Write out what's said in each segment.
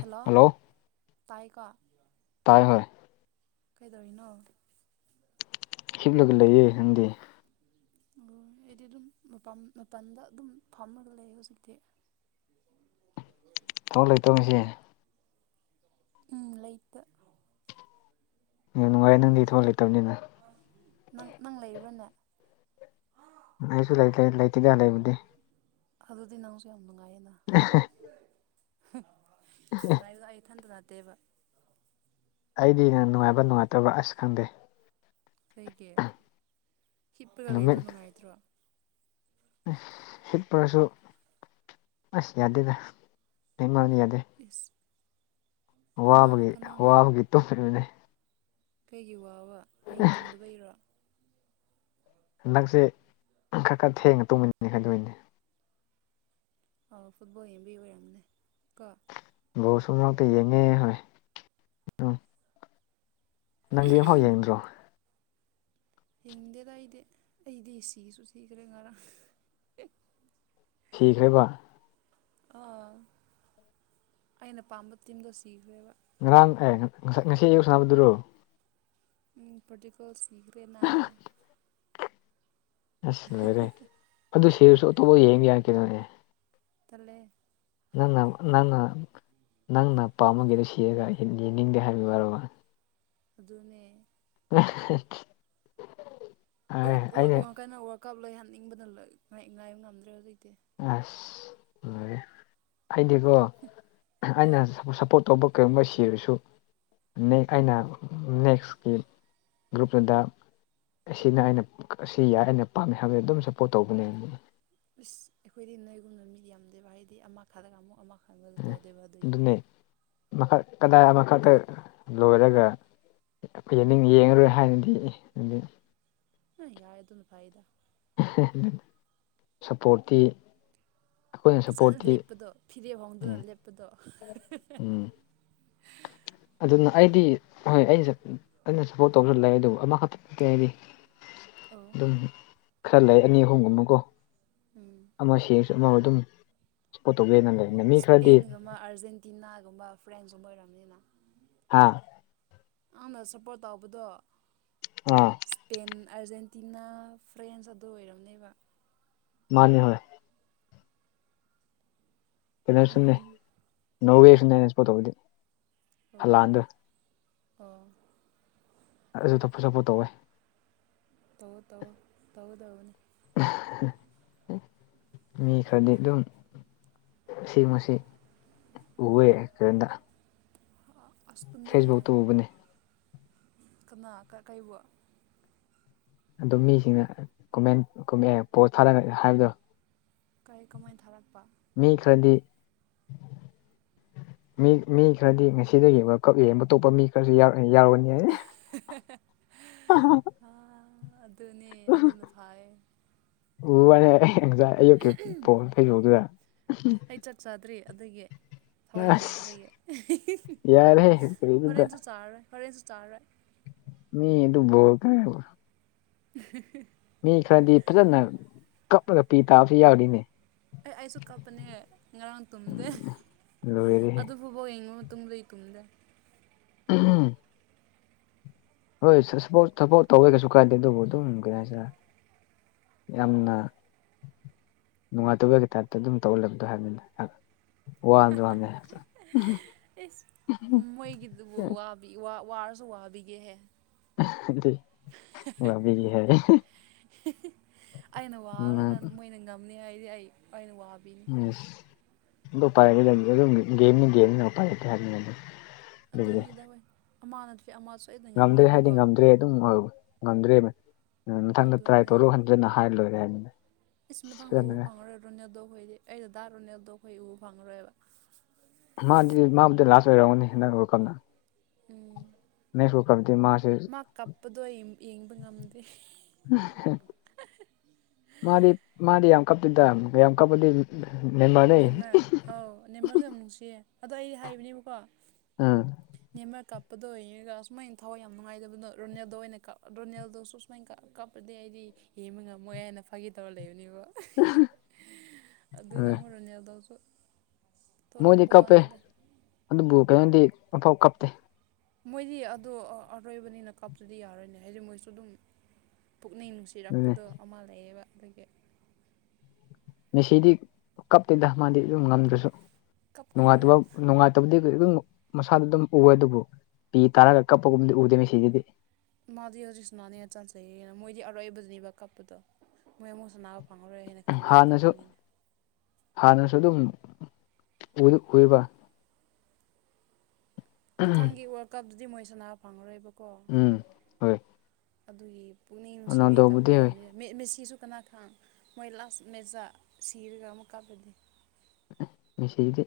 hello ꯇꯥꯏꯀꯣ ꯇꯥꯏ ꯍꯣꯏ ꯀꯩꯗꯧꯔꯤꯅꯣ ꯍꯤꯞꯂꯒ ꯂꯩꯌꯦ ꯍꯗꯤ ꯑ ꯑꯩꯗꯤ ꯑꯗꯨꯝ ꯃꯄꯥꯟꯗ ꯑꯗꯨꯝ ꯐꯝꯃꯒ ꯂꯩ ꯍꯧꯖꯤꯛꯇꯤ [inaudible] ꯊꯃꯛ ꯂꯩ ꯇꯧꯉꯁꯤꯦ ꯎꯝ ꯂꯩꯇ ꯌꯥꯝ ꯅꯨꯡꯉꯥꯏꯔꯦ ꯅꯪꯗꯤ ꯏ ꯊꯣꯛ ꯂꯩꯇꯕꯅꯤꯅ ꯅꯪ ꯅꯪ ꯂꯩꯕ꯭ꯔꯥꯅꯦ ꯑꯩꯁꯨ ꯂꯩꯇꯦ ꯂꯩꯇꯗ ꯂꯩꯕꯨꯗꯤ ꯑꯗꯨꯗꯤꯅꯁꯨ ꯑ ꯍꯣ ꯅꯨꯡꯉꯥꯏꯕꯗꯣ ꯑꯩ ꯏꯊꯟꯗ ꯇꯗꯦꯕ ꯑꯩꯗꯤ ꯅꯨꯡꯉꯥꯏꯕ ꯅꯨꯡꯉꯥꯏꯇꯕ ꯑꯁ ꯈꯪꯗꯦ ꯀꯩꯒꯤ ꯍꯤꯠꯄꯒ ꯂꯩꯕꯣ ꯅꯨꯡꯉꯥꯏꯇ꯭ꯔꯣ ꯍꯤꯠꯄꯔꯁꯨ ꯑꯁ ꯌꯥꯗꯦꯗ ꯍ ꯃꯔꯗꯤ ꯌꯥꯗꯦ ꯏꯁꯁ ꯋꯥꯕꯒꯤ ꯋꯥꯕꯒꯤ ꯇꯨꯝꯕꯅꯦ ꯀꯩꯒꯤ ꯋꯥꯕ ꯑꯍꯤꯡ ꯇꯨꯝꯗꯕ ꯏꯔꯣ ꯍꯟꯗꯛꯁꯦ ꯈꯔ ꯈꯔ ꯊꯦꯡꯅ ꯇꯨꯝꯃꯤꯟꯅꯅꯤ ꯈꯗꯣꯏꯅꯦ ꯑ ꯐꯨꯠꯕꯣꯜ ꯌꯦꯡꯕꯤ ꯑꯣꯏꯔꯝꯅꯦ ꯀꯣ ꯑꯣ ꯁꯨꯝ ꯃꯔꯛꯇ ꯌꯦꯡꯉꯦ ꯍꯣꯏ ꯎꯝ ꯅꯪꯒꯤ ꯑꯃꯦꯝꯐꯥꯎ ꯌꯦꯡꯗ꯭ꯔꯣ ꯍꯗꯗ ꯑꯩꯗ ꯑꯩꯗꯁꯤꯁꯨꯨꯁꯤ ꯀꯔꯦꯡ ꯉꯔꯥꯡ ꯁꯤꯈ꯭ꯔꯦꯕ ꯑꯥ ꯑꯩꯅ ꯄꯥꯝꯕ ꯇꯤꯝꯗꯣ ꯁꯤꯈ꯭ꯔꯦꯕ ꯉꯔꯥꯡ ꯑꯦ ꯉ ꯉꯁꯤ ꯌꯌꯨ ꯁꯥꯟꯅꯕꯗꯨꯔꯣ ꯄꯣꯇꯀ ꯁꯤꯈꯗꯅ ꯑꯁ ꯂꯣꯏꯔꯦ ꯑꯗꯨ ꯁꯤꯔꯁꯨ ꯑꯇꯣꯞꯄ ꯌꯦꯡ ꯌꯥꯔ ꯀꯗꯣꯅꯦ ꯇꯂꯦ ꯅ ꯅ ꯅꯅ ꯅꯪꯅ ꯄꯥꯝꯃꯒꯦꯗꯨ ꯁꯤꯔꯒ ꯌꯦꯡꯅꯤꯡꯗꯦ ꯍꯥꯏꯕ ꯋꯥꯔꯕ ꯑꯗꯨꯅꯦ [inaudible] ꯑꯩꯅ ꯀꯩꯅꯣ ꯋꯥꯔꯜ ꯀꯞ ꯂꯣꯏ ꯍꯥꯅꯤꯡꯕꯅ ꯉꯥꯏꯕ ꯉꯝꯗ꯭ꯔꯦ ꯍꯧꯖꯤꯛꯇꯤ ꯑꯁ ꯂꯩ ꯍꯥꯏꯗꯤꯀꯣ ꯑꯩꯅ ꯑꯥ ꯁꯞꯄꯣꯔꯠ ꯇꯧꯕ ꯀꯔꯤꯒꯨꯝꯕ ꯁꯤꯔꯁꯨ ꯑꯩꯅ ꯅꯦꯛꯁꯀꯤ ꯒ꯭ꯔꯨꯞꯇꯨꯗ ꯁꯤꯅ ꯑꯩꯅ ꯑꯁꯤ ꯌꯥꯏ ꯑꯩꯅ ꯄꯥꯝꯃꯦ ꯍꯥꯏꯕꯗ ꯑꯗꯨꯝ ꯁꯞꯄꯣꯔꯠ ꯇꯧꯕꯅꯦ ꯏꯁꯁ ꯑꯩꯈꯣꯏꯗꯤ ꯅꯣꯏꯒꯨꯝꯕꯅ ꯃꯤꯗꯤ ꯌꯥꯝꯗꯦꯕ ꯍꯥꯏꯗꯤ ꯑꯃ ꯈꯥꯔꯒ ꯑꯃꯨꯛ ꯑꯃ ꯈꯟꯕꯗꯣ ꯎ ꯇꯧꯗꯦꯕ ꯑꯗꯨꯒꯤ ꯑꯗꯨꯅꯦꯛ ꯀꯗꯥꯏ ꯑꯃꯈꯛꯇ ꯂꯣꯏꯔꯒ ꯈ ꯑꯩꯈ ꯑꯅꯤꯡ ꯌꯦꯡꯉꯔꯣꯏ ꯍꯥꯏꯅꯗꯤ ꯑꯗꯨꯗꯤ ꯑ ꯌꯥ ꯑꯗꯨꯅ ꯐꯥꯏꯗ ꯁꯞꯄꯣꯔꯠꯇꯤ ꯑꯩꯈꯣꯏꯅ ꯐꯖꯅ ꯁꯞꯄꯣꯔꯠꯇꯤ ꯂꯦꯞꯄꯗꯣ ꯐꯤꯔꯦꯞ ꯎꯝ ꯐꯥꯎꯗꯅ ꯂꯦꯞꯄꯗꯣ ꯎꯝ ꯑꯗꯨꯅ ꯑꯩꯗꯤ ꯍꯣꯏ ꯑꯩꯅ ꯑꯩꯅ ꯁꯞꯄꯣꯔꯠ ꯇꯧꯁꯨ ꯂꯩ ꯑꯗꯨꯕꯨ ꯑꯃꯈꯛꯇ ꯅ ꯍꯥꯏꯗꯤ ꯑꯣ ꯑꯗꯨꯝ ꯈꯔ ꯂꯩ ꯑꯅꯤ ꯑꯍꯨꯝꯒꯨꯝꯕꯀꯣ ꯎꯝ ꯑꯃ ꯁꯤꯔꯁꯨ ꯆꯠ ꯃ ꯑꯗꯨꯝ ꯇꯧꯒꯦꯅ ꯂꯩꯕꯅꯦ ꯃꯤ ꯈꯔꯗꯤ ꯏꯁꯄꯦꯟꯒꯨꯝꯕ ꯑꯥꯔꯖꯦꯟꯇꯤꯅꯥꯒꯨꯝꯕ ꯐ꯭ꯔꯥꯟꯁꯀꯨꯝꯕ ꯑꯣꯏꯔꯕꯅꯤꯅ ꯍꯥꯥ ꯑꯪꯅ ꯁꯞꯄꯣꯔꯠ ꯇꯧꯕꯗꯣ ꯑꯥ ꯏꯁꯄꯦꯟ ꯑꯥꯔꯖꯦꯟꯇꯤꯅꯥ ꯐ꯭ꯔꯦꯟꯁ ꯑꯗꯨ ꯑꯣꯏꯔꯝꯅꯦꯕ ꯃꯥꯅꯤ ꯍꯣꯏ ꯀꯩꯅꯣ ꯁꯨꯝꯅꯤ ꯎꯝ ꯅꯧꯋꯦ ꯁꯅꯦ ꯅꯁꯄꯣ ꯇꯧꯕꯗꯤ ꯑꯣ ꯍꯜꯂꯛꯑꯥꯟꯗ ꯑꯣ ꯑꯗꯨ ꯊꯐ ꯁꯐꯨ ꯇꯧꯋꯦ ꯇꯧ ꯇꯧ ꯇꯧꯗꯧꯅꯤ ꯃꯤ ꯈꯔꯗꯤ ꯑꯗꯨꯝ ꯁꯤꯁꯤ ꯎꯕꯦ ꯀꯔꯗ ꯑꯁ ꯇꯨꯝꯅꯤꯡꯉꯦꯍꯦ ꯐꯦꯁꯕꯨꯛꯇ ꯎꯕꯅꯦ ꯀꯅꯥ ꯀꯕꯨ ꯑꯗꯨ ꯃꯤꯁꯤꯡꯅ ꯀꯃꯦꯟ ꯀ ꯄꯣꯁ ꯊꯥꯔ ꯍꯥꯏꯕꯗꯣ ꯀꯩ ꯀꯃꯣꯏ ꯊꯔꯥꯛꯄ ꯃꯤ ꯈꯔꯗꯤ ꯃꯤ ꯃꯤ ꯈꯔꯗꯤ ꯉꯁꯤꯗꯒꯤ ꯀꯛ ꯌꯦ ꯑꯇꯣꯞꯄ ꯃꯤ ꯈꯔꯁꯨ ꯌꯥꯔ ꯌꯥꯎꯒꯅꯤ ꯍꯥꯏ ꯑꯗꯨꯅꯤ ꯑꯗꯨꯅ ꯐꯥꯏ ꯎ ꯋꯥꯅꯦ ꯑꯩ ꯉꯁꯥꯏ ꯑꯌꯨꯛꯀꯤ ꯄꯣ [unintelligible] ꯑꯗꯒꯤ ꯊꯋꯥꯏ ꯑꯁ ꯅꯨꯡꯉꯥꯏꯗꯨꯗꯒꯤ ꯌꯥꯔꯦꯍꯦ ꯀꯔꯤꯅꯣꯗ ꯍꯣꯔꯦꯟꯁꯨ ꯆꯥꯔꯔꯣꯏ ꯐꯔꯦꯁꯨ ꯆꯥꯔꯦ ꯃꯤꯗꯨ ꯣ ꯀꯦꯕ ꯎ ꯃꯤ ꯈꯔꯗꯤ ꯐꯖꯅ ꯀꯞꯂꯒ ꯄꯤ ꯇꯥꯕꯁꯨ ꯌꯥꯎꯔꯤꯅꯦ ꯑꯦ ꯑꯩꯁꯨ ꯀꯞꯄꯅꯦ ꯉꯔꯥꯡ ꯇꯨꯝꯗꯦ ꯂꯣꯏꯔꯦꯍꯦ ꯑꯗꯨ ꯐꯥꯎꯕꯧ ꯌꯦꯡꯉꯨ ꯇꯨꯡꯂꯣꯏ ꯇꯨꯡꯗ ꯎꯝ ꯍꯣꯏ ꯁꯄꯣꯔꯠ ꯁꯄꯣꯔꯠ ꯇꯧꯋꯦ ꯀꯩꯁꯨ ꯀꯥꯏꯗꯦ ꯑꯗꯨꯕꯨ ꯑꯗꯨꯝ ꯀꯩꯅ ꯍꯥꯏꯁꯤꯔꯦ ꯌꯥꯝꯅ ꯅꯨꯡꯉꯥꯏꯇꯕꯒꯤ ꯇꯥꯏꯞꯇ ꯑꯗꯨꯝ ꯇꯧꯍꯜꯂꯕꯗꯣ ꯍꯥꯏꯕꯅꯤ ꯃꯣꯏꯒꯤꯗꯨꯕꯨ ꯋꯥꯕꯤ ꯋꯥ ꯋꯥꯔꯁꯨꯋꯥꯕꯤꯒꯦ ꯍꯥꯏꯦ ꯉꯕꯤ ꯍꯥꯏ ꯑꯩꯅ ꯋꯥꯔꯒꯥꯟ ꯃꯣꯏꯅ ꯉꯝꯅꯤ ꯍꯥꯏꯗꯤ ꯑꯩ ꯑꯩꯅ ꯋꯥ ꯑꯗꯨ ꯄꯥꯏꯔꯅꯤ ꯑꯗꯨꯝ ꯒꯦꯝꯅꯤ ꯦꯝꯅꯤ ꯄꯥꯏꯔꯀꯦ ꯍꯥꯏꯅꯤꯡ ꯑꯗꯨ ꯑꯗꯨꯅꯤꯗ ꯍ ꯑꯃꯅ ꯉꯝꯗ꯭ꯔꯦ ꯍꯥꯏꯗꯤ ꯉꯝꯗ꯭ꯔꯦ ꯑꯗꯨꯝ ꯉꯝꯗ꯭ꯔꯦꯕ ꯃꯊꯪꯗ ꯇ꯭ꯔꯥꯏ ꯑꯗꯨꯅꯦ ꯇꯧꯔꯛ ꯈꯟꯖꯅ ꯍꯥꯏ ꯂꯣꯏꯔꯦ ꯍꯥꯏꯕꯅꯦ ꯏꯁ ꯃꯊꯪꯗ ꯎꯕ ꯐꯪꯉꯔꯣꯏ ꯔꯣꯅꯦꯜꯗꯣ ꯈꯣꯏꯗꯤ ꯑꯩꯗ ꯗꯥ ꯔꯣꯅꯦꯜꯗꯣ ꯈꯣꯏ ꯎꯕ ꯐꯪꯉꯔꯦꯕ ꯃꯥ ꯑꯗꯨꯗꯤ ꯃꯥꯕꯨꯗꯤ ꯂꯥꯁ ꯑꯣꯏꯔꯝꯅꯤ ꯍ ꯀꯅ ꯎꯝ ꯃꯥꯁꯦ ꯃꯥ ꯀꯞꯄꯗꯣ ꯑꯩ ꯌꯦꯡꯕ ꯉꯝꯗꯦ ꯃꯥꯗꯤ ꯃꯥꯗꯤ ꯌꯥꯝ ꯀꯞꯗ ꯌꯥꯝ ꯀꯄꯗꯤ ꯅꯦꯝꯃꯔ ꯑꯥꯎ ꯅꯦꯝꯃꯔꯁꯨ ꯌꯥꯝ ꯅꯨꯡꯁꯤꯌꯦ ꯑꯗꯣ ꯑꯩ ꯍꯥꯏꯕꯅꯦꯕꯀꯣ ꯎꯝ ꯀꯄ ꯀꯞꯄꯗ ꯑꯣꯏꯔꯒ ꯑꯨꯃꯥꯏꯅ ꯊꯋꯥꯏ ꯌꯥꯝꯅ ꯅꯨꯡꯉꯥꯏꯗꯕꯗꯣ ꯔꯣꯅꯦꯜꯗ ꯑꯣꯏꯅ ꯀ ꯔꯣꯅꯦꯜꯗꯁꯨ ꯁꯨꯃꯥꯏꯅ ꯀ ꯀꯞꯄꯗꯤ ꯑꯩꯗꯤ ꯌꯦꯡꯕ ꯉꯝꯃꯣꯏ ꯍꯥꯏꯅ ꯐꯥꯦ ꯇꯧꯔ ꯂꯩꯕꯅꯦꯕ ꯑꯗꯨ [inaudible] ꯍꯔꯦꯜꯗꯁꯨ ꯃꯣꯏꯗꯤ ꯀꯞꯄꯦ ꯑꯗꯨꯕꯨ ꯀꯩꯅꯣꯗꯤ ꯑꯐꯥꯎ ꯀꯞꯇꯦ ꯃꯣꯏꯗꯤ ꯑꯗꯨꯣ ꯑꯔꯣꯏꯕꯅꯤꯅ ꯀꯞꯇꯗꯤ ꯌꯥꯔꯣꯏꯅꯦ ꯍꯥꯏꯗꯤ ꯃꯣꯏꯁꯨ ꯑꯗꯨꯝ ꯄꯨꯛꯅꯤꯡ ꯑꯗꯨꯅꯦ ꯅꯨꯡꯁꯤꯔꯛꯄꯗꯣ ꯑꯃ ꯂꯩꯌꯦꯕ ꯑꯗꯒꯤ ꯉꯁꯤꯗꯤ ꯀꯞꯇꯦꯗ ꯃꯥꯗꯤ ꯑꯗꯨꯝ ꯉꯝꯗ꯭ꯔꯁꯨ ꯀꯞꯀꯅꯤ ꯅꯨꯡꯉꯥꯏꯇꯕ ꯍꯣꯔꯦꯟ ꯅꯨꯡꯉꯥꯏꯇꯕꯗꯤꯝ ꯃꯁꯥꯗ ꯑꯗꯨꯝ ꯎꯑꯦ ꯑꯗꯨꯕꯨ ꯄꯤ ꯇꯥꯔꯒ ꯀꯞꯄꯒꯨꯝꯕꯗꯤ ꯎꯗꯦ ꯃꯤ ꯁꯤꯁꯤꯗꯤ ꯃꯥꯗꯤ ꯍꯧꯖꯤꯛꯁꯅꯥꯅꯦꯅ ꯆꯥꯟꯖꯩꯌꯦꯅ ꯃꯣꯏꯗꯤ ꯑꯔꯣꯏꯕꯗꯨꯅꯦꯕ ꯀꯞꯄꯗꯣ ꯃꯣꯏ ꯑꯃꯨꯛꯁꯨꯅꯥ ꯐꯪꯉꯔꯣꯏ ꯍꯥꯏꯅ ꯈꯟꯕꯤ ꯍꯥꯟꯅꯁꯨ ꯀꯄꯅꯤꯅ ꯍꯥꯟꯅꯁꯨ ꯑꯗꯨꯝ ꯎꯏꯕ ꯃꯊꯪꯒꯤ ꯋꯥꯔꯜ ꯀꯞꯇꯗꯤ ꯃꯣꯏ ꯁꯅꯥ ꯐꯪꯉꯔꯣꯏꯕ ꯎꯝ ꯍꯣꯏ ꯑꯗꯨꯒꯤ ꯄꯨꯛꯅꯤꯡ ꯅꯨꯡꯁꯤꯕ ꯀꯥꯞꯄ ꯔꯣꯅꯥꯜꯗꯣꯕꯨꯗꯤ ꯍꯣꯏ ꯑꯣꯏꯔꯕꯝꯅꯤꯅ ꯃꯦꯁꯤꯁꯨ ꯀꯅꯥꯈꯥꯡ ꯃꯣꯏ ꯂꯥꯁ ꯃꯦꯖ ꯁꯤꯔꯒ ꯑꯃꯨꯛ ꯀꯥꯞꯂꯗꯤ ꯁꯗ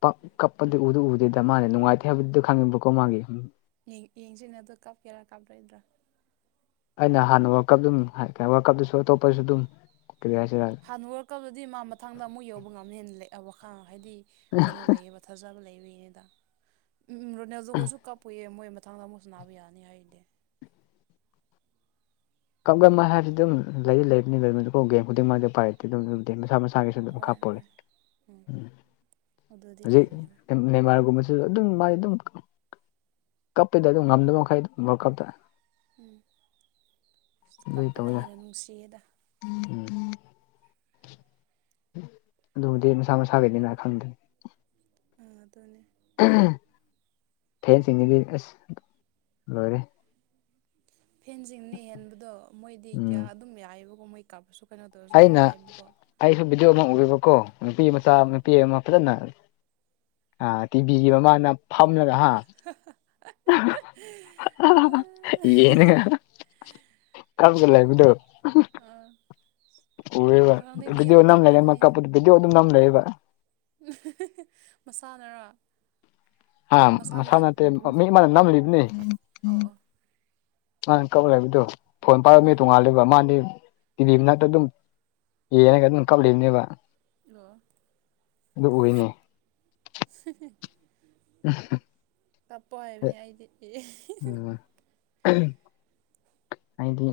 ꯄ ꯀꯞꯄꯗꯤ ꯎꯗꯨ ꯎꯗꯦꯗ ꯃꯥꯅꯦ ꯅꯨꯡꯉꯥꯏꯇꯦ ꯍꯥꯏꯕꯗꯨꯗ ꯈꯪꯅꯤꯡꯕꯀꯣ ꯃꯥꯒꯤ ꯌꯦꯡꯁꯤꯅ ꯑꯗꯨ ꯀꯥꯞꯀꯦꯔꯥ ꯀꯥꯞꯂꯣꯏꯗ꯭ꯔꯥ ꯑꯩꯅ ꯍꯥꯟꯅ ꯋꯥꯔꯀꯞ ꯑꯗꯨꯝ ꯋꯥꯔꯀꯞꯇꯁꯨ ꯑꯇꯣꯞꯄꯁꯨ ꯑꯗꯨꯝ ꯀꯔꯤ ꯍꯥꯏꯁꯤꯔ ꯍꯥꯟꯅ ꯑꯣꯏꯔꯛꯀꯗꯨꯗꯤ ꯃꯥ ꯃꯊꯪꯗ ꯑꯃꯨꯛ ꯌꯧꯕ ꯉꯝꯅꯦꯅ ꯂꯩꯑ ꯋꯥꯈꯥ ꯍꯥꯏꯗꯤ ꯀꯩꯅꯣ ꯂꯩꯕ ꯊꯥꯖꯕ ꯂꯩꯔꯤꯅꯤꯗ ꯎꯝ ꯔꯣꯅꯦꯜꯗꯣꯈꯣꯏꯁꯨ ꯀꯥꯄꯨꯏꯑ ꯃꯣꯏ ꯃꯊꯥꯡꯗ ꯃꯨꯁ ꯅꯥꯕ ꯌꯥꯅꯤ ꯍꯥꯏꯗꯤꯦ ꯀꯞ ꯍꯥꯏꯔꯗꯤ ꯑꯗꯨꯝ ꯂꯩ ꯂꯩꯕꯅꯤꯅ ꯒꯦꯝ ꯈꯨꯗꯤꯡꯃ ꯄꯥꯏꯔꯝꯦ ꯃꯁꯥ ꯃꯁꯥ ꯏꯁꯥꯒꯤꯁꯨ ꯑꯗꯨꯝ ꯍꯣꯏ ꯈꯥꯞꯄꯣꯦ ꯍꯣꯏ ꯎꯝ ꯎ ꯑꯗꯨꯗꯤ ꯍꯧꯖꯤꯛ ꯂꯩꯕꯅꯦ ꯅꯦꯃꯥꯔꯒꯨꯝꯕꯕꯁꯤ ꯑꯗꯨ ꯑꯗꯨꯝ ꯃꯥꯥꯏ ꯑꯗꯨꯝ ꯀꯞꯄꯗ ꯑꯗꯨꯝ ꯉꯝꯗꯕ ꯃꯈꯩ ꯑꯗꯨꯝ ꯀꯞꯇ ꯎꯝ ꯑꯗꯨꯏ ꯀꯞꯄꯅ ꯇꯧꯋꯤꯗ ꯍꯦꯟꯅ ꯅꯨꯡꯁꯤꯌꯦꯗ ꯎꯝ ꯑꯗꯨꯕꯨꯗꯤ ꯃꯁꯥ ꯃꯁꯥꯒꯤꯅꯤꯅ ꯈꯪꯗꯦ ꯑ ꯑꯗꯨꯅꯦ ꯐꯦꯟꯁꯤꯡꯁꯤꯗꯤ ꯑꯁ ꯂꯣꯏꯔꯦ ꯐꯦꯟꯁꯤꯡꯅ ꯍꯦꯟꯕꯗꯣ ꯃꯣꯏꯗꯤ ꯀꯌꯥ ꯎꯝ ꯑꯗꯨꯝ ꯌꯥꯏꯕꯀꯣ ꯃꯣꯏ ꯀꯥꯞꯄꯁꯨ ꯀꯩꯅꯣ ꯇꯧꯔꯁꯨ ꯑꯗꯨꯝ ꯌꯥꯏꯑꯕꯀꯣ ꯑꯗꯨ ꯑꯃ ꯎꯦꯕꯀꯣ ꯅꯨꯄꯤ ꯃꯆꯥ ꯑꯥ ꯅꯨꯄꯤ ꯑꯃ ꯐꯖꯅ ꯑ ꯇꯤꯚꯤꯒꯤ ꯃꯃꯥꯅ ꯐꯝꯅꯒ ꯍꯥ ꯌꯦꯅꯤꯡꯒ ꯑꯥ ꯀꯝꯒꯂꯕꯨꯗꯣ ꯑꯥ ꯉꯔꯥꯡꯗꯩ ꯃꯤ ꯎꯕ ꯌꯥꯝ ꯋꯥ ꯅꯝ ꯂꯩ ꯂ ꯃꯀꯥꯄꯖ ꯅꯝ ꯂꯩꯕ ꯃꯁꯥꯟꯅꯔ ꯍꯥꯥ ꯃꯁꯥꯟꯅꯥꯇ ꯃꯤ ꯃꯥꯅ ꯅꯝꯂꯤꯕ ꯅ ꯑꯧ ꯑꯧ ꯃꯥ ꯀꯛ ꯂꯩꯕꯗꯣ ꯐꯣꯟ ꯎꯝ ꯄꯥꯏꯔꯝꯃꯦ ꯇꯣꯡꯉꯥꯜꯂꯦꯕ ꯃꯥꯗꯤ ꯇꯤꯚꯤ ꯃꯅꯥꯛꯇ ꯑꯗꯨꯝ ꯌꯦꯅꯒ ꯑꯗꯨꯝ ꯀꯞꯂꯤꯕꯅꯦꯕ ꯑꯣ ꯑꯗꯨ ꯑꯣꯏꯅꯤ [unintelligible] ꯎ ꯇꯞꯄ ꯍꯥꯏꯕꯅꯦ ꯑꯩꯗꯤ ꯑꯦ ꯎꯝ ꯍꯥꯏꯗꯤ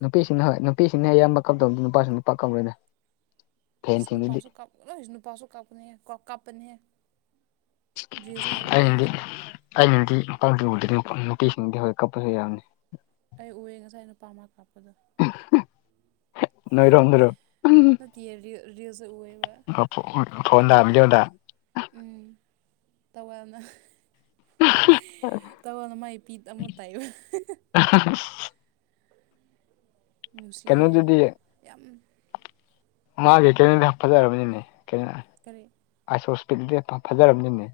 ꯅꯨꯄꯤꯁꯤꯅ ꯍꯣꯏ ꯅꯨꯄꯤꯁꯤꯅ ꯑꯌꯥꯝꯕ ꯀꯝꯗꯧꯗ ꯅꯨꯄꯥꯁꯨ ꯅꯨꯄꯥ ꯀꯧꯔꯣꯏꯅꯦ ꯑꯩꯁ ꯅꯨꯄꯥꯁꯨ ꯀ ꯑꯩꯁ ꯅꯨꯄꯥꯁꯨ ꯀꯥꯞꯄꯅꯦ ꯀꯣ ꯀꯥꯞꯄꯅꯦ ꯗ꯭ꯔꯤꯝꯁꯦ ꯌꯥꯝ ꯃꯔꯑꯦꯅꯁꯥꯏ ꯄ ꯎꯗ꯭ꯔꯦ ꯅꯨꯄꯤꯁꯤꯡꯗꯤ ꯍꯧ ꯀꯞꯄꯁꯨ ꯌꯥꯅꯤ ꯑꯩ ꯎꯑꯦ ꯉꯁꯥꯏ ꯅꯨꯄꯥꯃ ꯀꯥꯞꯄꯗꯣ ꯅꯣꯏꯔꯗꯔꯣ ꯅꯠꯇꯤꯌꯦ ꯔꯤꯜ ꯔꯤꯜꯁꯇ ꯎꯑꯦꯕ ꯐꯣꯟꯗꯗ ꯎꯝ ꯇꯋꯅ ꯇꯧꯕꯗ ꯃꯥꯏ ꯄꯤ ꯑꯃꯨꯛ ꯇꯥꯏꯕ ꯃꯨꯅꯨꯡꯁꯤꯌꯦ ꯀꯩꯅꯣꯗꯨꯗꯤ ꯌꯥꯝ ꯃꯥꯒꯤ ꯀꯦ ꯀꯔꯤ ꯐꯖꯔꯕꯅꯤꯅꯦꯁ ꯦ ꯐꯖꯔꯕꯅꯤꯅꯦ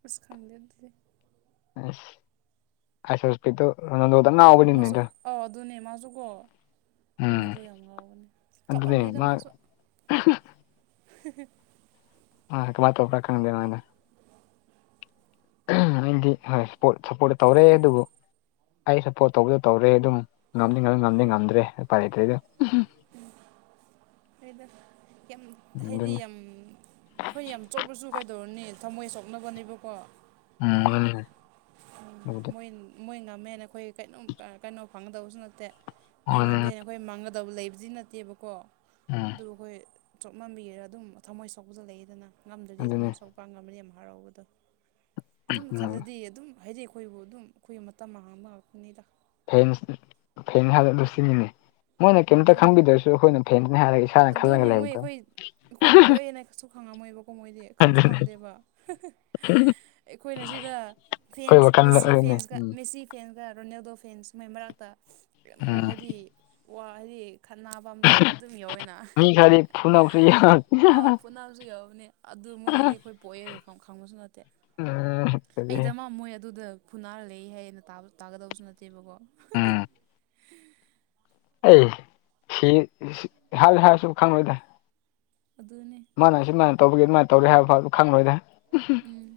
ꯄꯨꯁꯨ ꯈꯪꯗꯗꯦ ꯑ ꯑꯁꯁꯄꯤꯣ ꯃꯥꯁꯨ ꯑꯥꯎ ꯑꯗꯨꯅꯦ ꯃꯥꯁꯨ ꯀꯣ ꯎꯝ ꯗ ꯌꯥꯝ ꯃꯉꯥꯎꯕꯅꯤ ꯑꯗꯨꯅꯦ ꯂꯩꯗ ꯃꯥ ꯃꯥꯁꯨ [unintelligible] ꯑ ꯃꯥ ꯄ꯭ꯔꯈꯔꯗꯦꯅ ꯑꯩꯗꯤ ꯍꯣꯏꯄ ꯁꯞꯄꯣꯔꯠꯇ ꯇꯧꯔꯦ ꯑꯗꯨꯕꯨ ꯑꯩ ꯁꯞꯄꯣꯔꯠ ꯇꯧꯕꯗ ꯇꯧꯔꯦ ꯑꯗꯨꯝ ꯉꯝꯗꯤ ꯉ ꯉꯝꯗꯤ ꯉꯝꯗ꯭ꯔꯦ ꯎꯄꯥꯏ ꯂꯩꯇ꯭ꯔꯦꯗ ꯗ ꯌꯥꯝ ꯍꯥꯏꯗꯤ ꯑꯗꯨꯅꯤ ꯌꯥꯝ ꯑꯩꯈꯣꯏꯅ ꯌꯥꯝ ꯆꯣꯛꯄꯁꯨ ꯀꯩꯗꯧꯔꯅꯤ ꯊꯝꯃꯣꯏ ꯁꯣꯛꯅꯕꯅꯦꯕꯀꯣ ꯎꯝ ꯃꯣꯏ ꯃꯣꯏ ꯉꯝꯃꯦꯅ ꯑꯩꯈꯣꯏ ꯀꯩꯅꯣꯝ ꯀꯩꯅꯣ ꯐꯪꯒꯗꯕꯁꯨ ꯅꯠꯇꯦ ꯃꯣꯏ ꯉꯝꯗꯦꯅ ꯑꯩꯈꯣꯏ ꯃꯥꯡꯒꯗꯕ ꯂꯩꯕꯗꯤ ꯅꯠꯇꯦꯕꯀꯣ ꯑꯗꯨ ꯑꯩꯈꯣꯏ ꯆꯣꯞꯃꯝꯕꯤꯒꯔ ꯑꯗꯨꯝ ꯊꯝꯃꯣꯏ ꯁꯣꯛꯄꯗ ꯂꯩꯗꯅ ꯉꯝꯗ꯭ꯔꯗꯤ ꯑꯗꯨꯅꯦ ꯊꯝꯃꯣꯏ ꯁꯣꯛꯄ ꯉꯝꯝꯕꯗꯤ ꯌꯥꯝ ꯍꯔꯥꯎꯕꯗꯣ ꯑꯗꯨꯝ ꯎꯝ ꯈꯜꯂꯗꯤ ꯑꯗꯨꯝ ꯍꯥꯏꯗꯤ ꯑꯩꯈꯣꯏꯕꯨ ꯑꯗꯨꯝ ꯑꯩꯈꯣꯏ ꯃꯇꯝ ꯍꯥꯡꯕ ꯉꯛꯄꯅꯤꯗ ꯐꯦꯟ ꯐꯦꯟ ꯍꯥ ꯂꯁꯤ ꯃꯤꯅꯦ ꯃꯣꯏꯅ ꯀꯩꯝꯇ ꯑꯗꯨꯅꯤ ꯈꯪꯕꯤꯗ꯭ꯔꯁꯨ ꯑꯩꯈꯣꯏꯅ ꯐꯦꯟꯗꯅꯤ ꯍꯥꯏꯔꯒ ꯏꯁꯥꯅ ꯑꯗꯨꯅꯤ ꯈꯜꯂꯒ ꯃꯣꯏ ꯑꯩꯈꯣꯏ ꯑꯩꯈꯣꯏꯕꯨ ꯂꯩꯕꯗꯣ ꯄꯣꯛꯑꯦꯅꯁꯨ ꯈꯪꯉꯝꯃꯣꯏꯕꯀꯣ ꯃꯣꯏꯗꯤ ꯈꯪꯁꯨ ꯑꯗꯨꯅꯦ ꯈꯪꯗꯦꯕ ꯑꯩꯈꯣꯏꯅ ꯁꯤꯗ ꯑꯩꯈꯣꯏ ꯐꯦꯟꯁ ꯋꯥꯈꯜꯗ ꯃꯦꯁꯤ ꯑꯗꯨꯅꯦ ꯐꯦꯟꯁꯀ ꯃꯦꯁꯤ ꯐꯦꯟꯁ ꯔꯣꯅꯦꯜꯗꯣ ꯐꯦꯟ ꯁꯨꯃꯥꯏ ꯃꯔꯛꯇ ꯎꯝ ꯍꯥꯏꯗꯤ ꯈꯠꯅꯥ ꯄꯥꯝꯕꯤ ꯑꯗꯨꯝ ꯌꯥꯎ ꯑꯣꯏꯅ ꯃꯤ ꯈꯔꯗꯤ ꯐꯨꯅꯕꯁꯨ ꯌꯥꯎ ꯑꯥ ꯄꯣꯅꯥꯁꯨ ꯌꯥꯎꯕꯅꯦ ꯑꯗꯨ ꯃꯣꯏꯅꯗꯤ ꯑꯩꯈꯣꯏ ꯄꯣꯛꯑꯦ ꯈꯪꯕꯁꯨ ꯅꯠꯇꯦ ꯎꯝ ꯑꯗꯨꯗꯤ ꯑꯩꯗ ꯑꯃ ꯃꯣꯏ ꯑꯗꯨꯗ ꯐꯨꯅꯥꯔ ꯂꯩ ꯍꯥꯏ ꯑꯅ ꯇꯥꯒꯗꯕꯁꯨ ꯅꯠꯇꯦꯕꯀꯣ ꯎꯝ ꯑꯩ ꯁꯤ ꯍꯥꯏꯁꯨ ꯍꯥꯏꯔꯁꯨ ꯈꯪꯉꯣꯏꯗ ꯑꯗꯨꯅꯦ ꯃꯥꯅ ꯁꯨꯃꯥꯏꯅ ꯇꯧꯕꯒꯦ ꯑꯗꯨꯃꯥꯏꯅ ꯇꯧꯒꯦ ꯍꯥꯏꯕ ꯐꯥꯎꯗꯨ ꯈꯪꯂꯪꯂꯣꯏꯗ ꯎꯝ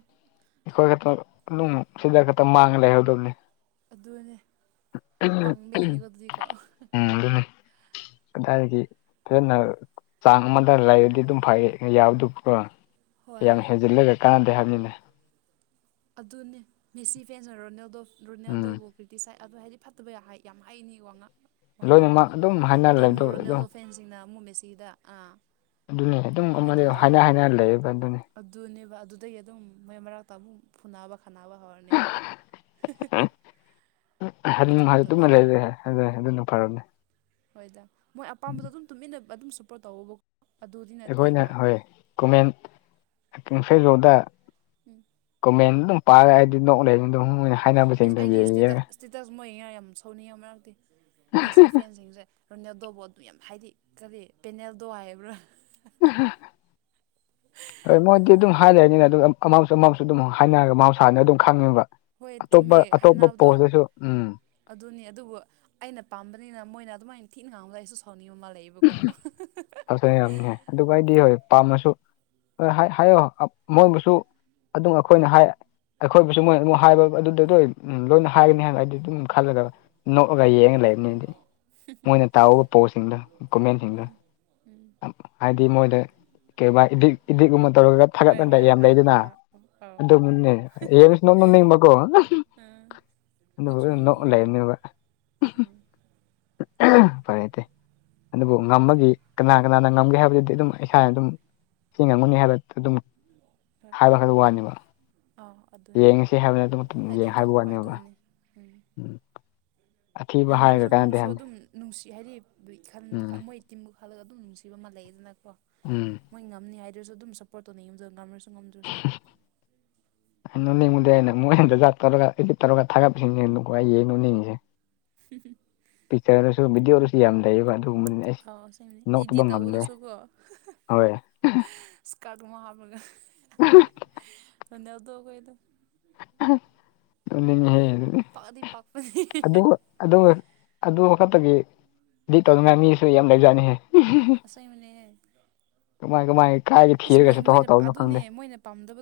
ꯑꯩꯈꯣꯏ ꯈꯛꯇ ꯅꯨꯡ ꯁꯤꯗ ꯈꯛꯇ ꯃꯥꯡꯉ ꯂꯩꯍꯧꯗꯕꯅꯤ ꯑꯗꯨꯅꯦ ꯄꯥꯡꯕꯩꯅꯤꯀꯣ ꯑꯗꯨꯗꯤꯀꯣ ꯑꯗꯨꯗꯥꯏꯗꯒꯤ ꯐꯖꯅ ꯆꯥꯡ ꯑꯃꯗ ꯂꯩꯔꯗꯤ ꯑꯗꯨꯝ ꯐꯔ ꯌꯥꯎꯗꯨ ꯍꯣꯏ ꯌꯥꯝ ꯍꯦꯟꯖꯤꯜꯂꯒ ꯀꯥꯟꯅꯗꯦ ꯍꯥꯏꯕꯅꯤꯅꯦ ꯑꯗꯨꯅꯦ ꯃꯦꯁꯤ ꯐꯦꯟ ꯑꯣꯏ ꯔꯣꯅꯦꯜꯗꯣ ꯎꯝ ꯔꯣꯅꯦꯜꯗꯣꯕꯨ ꯀ꯭ꯔꯤꯇꯤꯤꯁꯥꯏꯠ ꯑꯗꯣ ꯍꯥꯏꯗꯤ ꯐꯠꯇꯕ ꯌꯥꯝ ꯍꯩꯅꯤ ꯋꯥ ꯉꯥꯡ ꯋꯥꯉꯥꯡꯁꯤꯡ ꯂꯣꯏꯅꯃꯛ ꯑꯗꯨꯒ ꯑꯗꯨꯝ ꯍꯥꯏꯅꯔ ꯑꯗꯣ ꯂꯩꯕꯗꯣ ꯑꯃꯨꯛ ꯑꯗꯨꯝ ꯔꯣꯅꯦꯜꯗꯣ ꯐꯦꯟꯁꯤꯡꯅ ꯑꯃꯨꯛ ꯃꯦꯁꯤꯗ ꯑꯥ ꯑꯗꯨꯅꯦ ꯑꯗꯨꯝ ꯑꯗꯨꯃꯥꯏꯅ ꯑꯃꯗꯤ ꯇꯧꯕꯗ ꯍꯥꯏꯅ ꯑꯃꯨꯛ ꯍꯥꯏꯅ ꯂꯩꯌꯦꯕ ꯑꯗꯨꯅꯦ ꯑꯗꯨꯅꯦꯕ ꯑꯗꯨꯗꯒꯤ ꯑꯗꯨꯝ ꯃꯩ ꯃꯔꯛꯇ ꯑꯃꯨꯛ ꯐꯨꯅꯕ ꯈꯥꯅꯕ ꯍꯧꯔꯅꯤ ꯇꯨꯝꯅ ꯑꯣꯏꯊꯣꯛꯇꯕꯗ ꯂꯩꯔ ꯑꯗꯨ ꯑꯗꯨꯅ ꯐꯔꯕꯅꯦ ꯍꯣꯏꯗ ꯃꯣꯏ ꯑꯄꯥꯝꯕꯗꯣ ꯑꯗꯨꯝ ꯇꯨꯃꯤꯟꯅ ꯑꯗꯨꯝ ꯁꯞꯄꯣꯔꯠ ꯇꯧꯕꯋꯕꯀꯣ ꯑꯩꯈꯣꯏꯅ ꯍꯣꯏ ꯀꯣꯃꯦꯟ ꯐꯦꯁꯕꯨꯗ ꯎꯝ ꯃꯦꯟ ꯑꯗꯨꯝ ꯄꯥꯏꯔ ꯍꯥꯏꯗꯤ ꯅꯣꯛꯂꯦ ꯑꯗꯨꯝ ꯃꯣꯏꯅ ꯍꯥꯏꯅꯕꯁꯤꯡꯗꯣ ꯌꯦꯡ ꯁꯨꯝꯃꯣꯏ ꯉ ꯌꯥꯝ ꯁꯧꯅꯤꯡꯉ ꯃꯔꯛꯇꯤ ꯃꯦꯁꯤ ꯐꯦꯟꯁꯤꯡꯁꯦ ꯔꯣꯅꯦꯜꯗꯣꯕꯨ ꯑꯗꯨꯝ ꯌꯥꯝ ꯍꯥꯏꯗꯤ ꯀꯔꯤ ꯄꯦꯅꯦꯜꯗꯣ ꯍꯥꯏꯕ꯭ꯔꯥ ꯑꯃꯥꯎꯁꯨ ꯑꯃꯥꯎꯁꯨ ꯑꯗꯨꯝ ꯍꯥꯏꯅꯔꯒ ꯃꯥꯥꯎ ꯁꯥꯟꯅ ꯑꯗꯨꯝ ꯈꯪꯉꯤꯕ ꯍꯣꯏ ꯑꯇꯣꯞꯄ ꯆꯨꯝꯃꯦ ꯑꯇꯣꯞꯄ ꯍꯥꯏꯅꯕꯗꯣ ꯄꯣꯁꯇꯁꯨ ꯎꯝ ꯑꯗꯨꯅꯤ ꯑꯗꯨꯕꯨ ꯑꯩꯅ ꯄꯥꯝꯕꯅꯤꯅ ꯃꯣꯏꯅ ꯑꯗꯨꯃꯥꯏꯅ ꯊꯤꯛꯅ ꯉꯥꯡꯕꯒ ꯑꯩꯁꯨ ꯁꯥꯎ ꯐꯁ ꯌꯥꯝꯅꯦ ꯑꯗꯨꯒ ꯑꯩꯗꯤ ꯍꯣꯏ ꯄꯥꯝꯃꯁꯨ ꯍꯣꯏ ꯍꯥꯏꯌꯣ ꯃꯣꯏꯕꯨꯁꯨ ꯑꯗꯨꯝ ꯑꯩꯈꯣꯏꯅ ꯍꯥꯏ ꯑꯩꯈꯣꯏꯕꯨꯁꯨ ꯃꯣꯏꯅ ꯑꯃꯨꯛ ꯍꯥꯏꯕ ꯑꯗꯨꯗꯗ ꯂꯣꯏꯅ ꯍꯥꯏꯒꯅꯤ ꯍꯥꯏꯅ ꯑꯩꯗꯤ ꯑꯗꯨꯝ ꯈꯜꯂꯗꯕ ꯅꯣꯛꯑꯒ ꯎꯝ ꯌꯦꯡꯉ ꯂꯩꯕꯅꯤꯅꯗꯤ ꯃꯣꯏꯅ ꯇꯥꯛꯎꯕ ꯄꯣꯁꯤꯡꯗꯣꯣ ꯀꯨꯃꯦꯟꯁꯤꯡꯗꯣ ꯎꯝ ꯎꯝ ꯍꯥꯏꯗꯤ ꯃꯣꯗꯦ ꯀꯩꯒꯨꯝ ꯏꯗꯤꯛ ꯏꯗꯤꯛꯀꯨꯝꯕ ꯇꯧꯔꯒ ꯍꯣꯏ ꯊꯥꯒꯠꯅꯟꯗ ꯍꯣꯏ ꯌꯥꯝ ꯑꯥ ꯂꯩꯗꯅ ꯑꯥ ꯑꯥꯎ ꯑꯗꯨꯗ ꯃꯟꯅꯦ ꯌꯦꯁ ꯅꯣ ꯅꯅꯤꯡ ꯃꯒꯨ ꯑꯥ ꯑꯗꯨꯕꯨ ꯅꯣꯛꯁꯨ ꯅ ꯅꯣꯛꯅꯤꯡꯉꯦ ꯍꯣꯏ ꯂꯩꯔꯝꯅꯦꯕ ꯎꯝ ꯐꯔꯦꯗꯤꯦ ꯑꯗꯨꯕꯨ ꯉꯃꯒꯤ ꯀꯅꯥ ꯀꯅꯥꯅ ꯉꯝꯒꯦ ꯍꯥꯏꯕꯗꯨꯗꯤ ꯑꯗꯨꯝ ꯏꯁꯥꯅ ꯑꯗꯨꯝ ꯁꯤ ꯉꯝꯒꯨꯅꯤ ꯍꯥꯏꯕ ꯑꯗꯨꯝ ꯍꯣꯏ ꯍꯥꯏꯕ ꯈꯗ ꯑꯗꯨꯝ ꯋꯥꯅꯦꯕ ꯑꯥ ꯑꯗꯨꯅꯦ ꯌꯦꯡꯉꯁꯤ ꯍꯥꯏꯕꯅꯤ ꯑꯗꯨ ꯍꯥꯏꯗꯤ ꯌꯦꯡ ꯑꯗꯨꯝ ꯍꯥꯏꯕ ꯍꯣꯏ ꯋꯥꯅꯦꯕ ꯑꯗꯨꯅꯦ ꯎꯝ ꯑꯊꯤꯕ ꯉꯝꯗ꯭ꯔꯁꯨ ꯍꯥꯏꯔꯒ ꯀꯥꯟꯅꯗꯦ ꯉꯝꯃ꯭ꯔꯁꯨ ꯍꯥꯏꯕꯅꯤ ꯑꯗꯨꯝ ꯅꯨꯡꯁꯤ ꯍꯥꯏꯗꯤ ꯎꯝ ꯃꯣꯏ ꯇꯤꯝꯒ ꯈꯜꯂꯒ ꯑꯗꯨꯝ ꯅꯨꯡꯁꯤ ꯤꯕ ꯑꯃ ꯂꯩꯗꯅꯀꯣ ꯎꯝ ꯃꯣꯏ ꯉꯝꯅꯤ ꯍꯥꯏꯗꯨꯁꯨ ꯑꯗꯨꯝ ꯁꯞꯄꯣꯔꯠ ꯇꯧꯅꯤ ꯌꯨꯝꯗ ꯉꯝꯔꯁꯨ ꯉꯝꯗ꯭ꯔꯁꯨ ꯅꯨꯅꯤꯡꯉꯨꯗꯦ ꯑꯩꯅ ꯃꯣꯏ ꯍꯟꯗ ꯖꯥꯠ ꯇꯧꯔꯒ ꯏꯠ ꯇꯧꯔꯒ ꯊꯥꯒꯠꯄꯁꯤꯅꯦꯨꯀꯣ ꯑꯩꯌꯦꯦ ꯅꯨꯅꯤꯡꯉꯤꯁꯦ ꯄꯤꯆꯔꯁꯨꯤꯗꯤꯑꯣ ꯑꯣꯏꯔꯁꯨ ꯌꯥ ꯌꯥꯝ ꯊꯥꯏ ꯑꯥꯎ ꯁꯤꯅꯦ ꯏꯗꯤ ꯍꯣꯏ ꯇꯧꯕꯗꯁꯨꯀꯣꯀꯛ ꯍꯥ ꯑꯗꯨꯒ [unintelligible] ꯊꯗ ꯀꯣꯏꯗ ꯑꯗꯨ ꯍꯦ ꯑꯗꯨꯅꯤ ꯄꯥꯛꯗꯤ ꯄꯥꯛꯄꯅꯦ ꯑꯗꯨ ꯑꯗꯨ ꯑꯗꯨ ꯋꯥꯈꯛꯇꯒꯤ ꯗꯤ ꯇꯧꯅꯤꯡꯉꯥꯏ ꯃꯤꯁꯨ ꯌꯥꯝ ꯂꯩꯖꯥꯅꯤꯍꯦ ꯑꯁꯥꯏ ꯃꯅꯦ ꯀꯃꯥꯏ ꯀꯃꯥꯏ ꯀꯥꯏꯗ ꯏꯁꯣꯏ ꯊꯤꯔꯒꯁꯨ ꯇꯧ ꯃꯣꯏꯅ ꯇꯧꯕꯅꯣ ꯈꯪꯗꯦ ꯑꯗꯨꯅꯦ ꯃꯣꯏꯅ ꯄꯥꯝꯗꯕ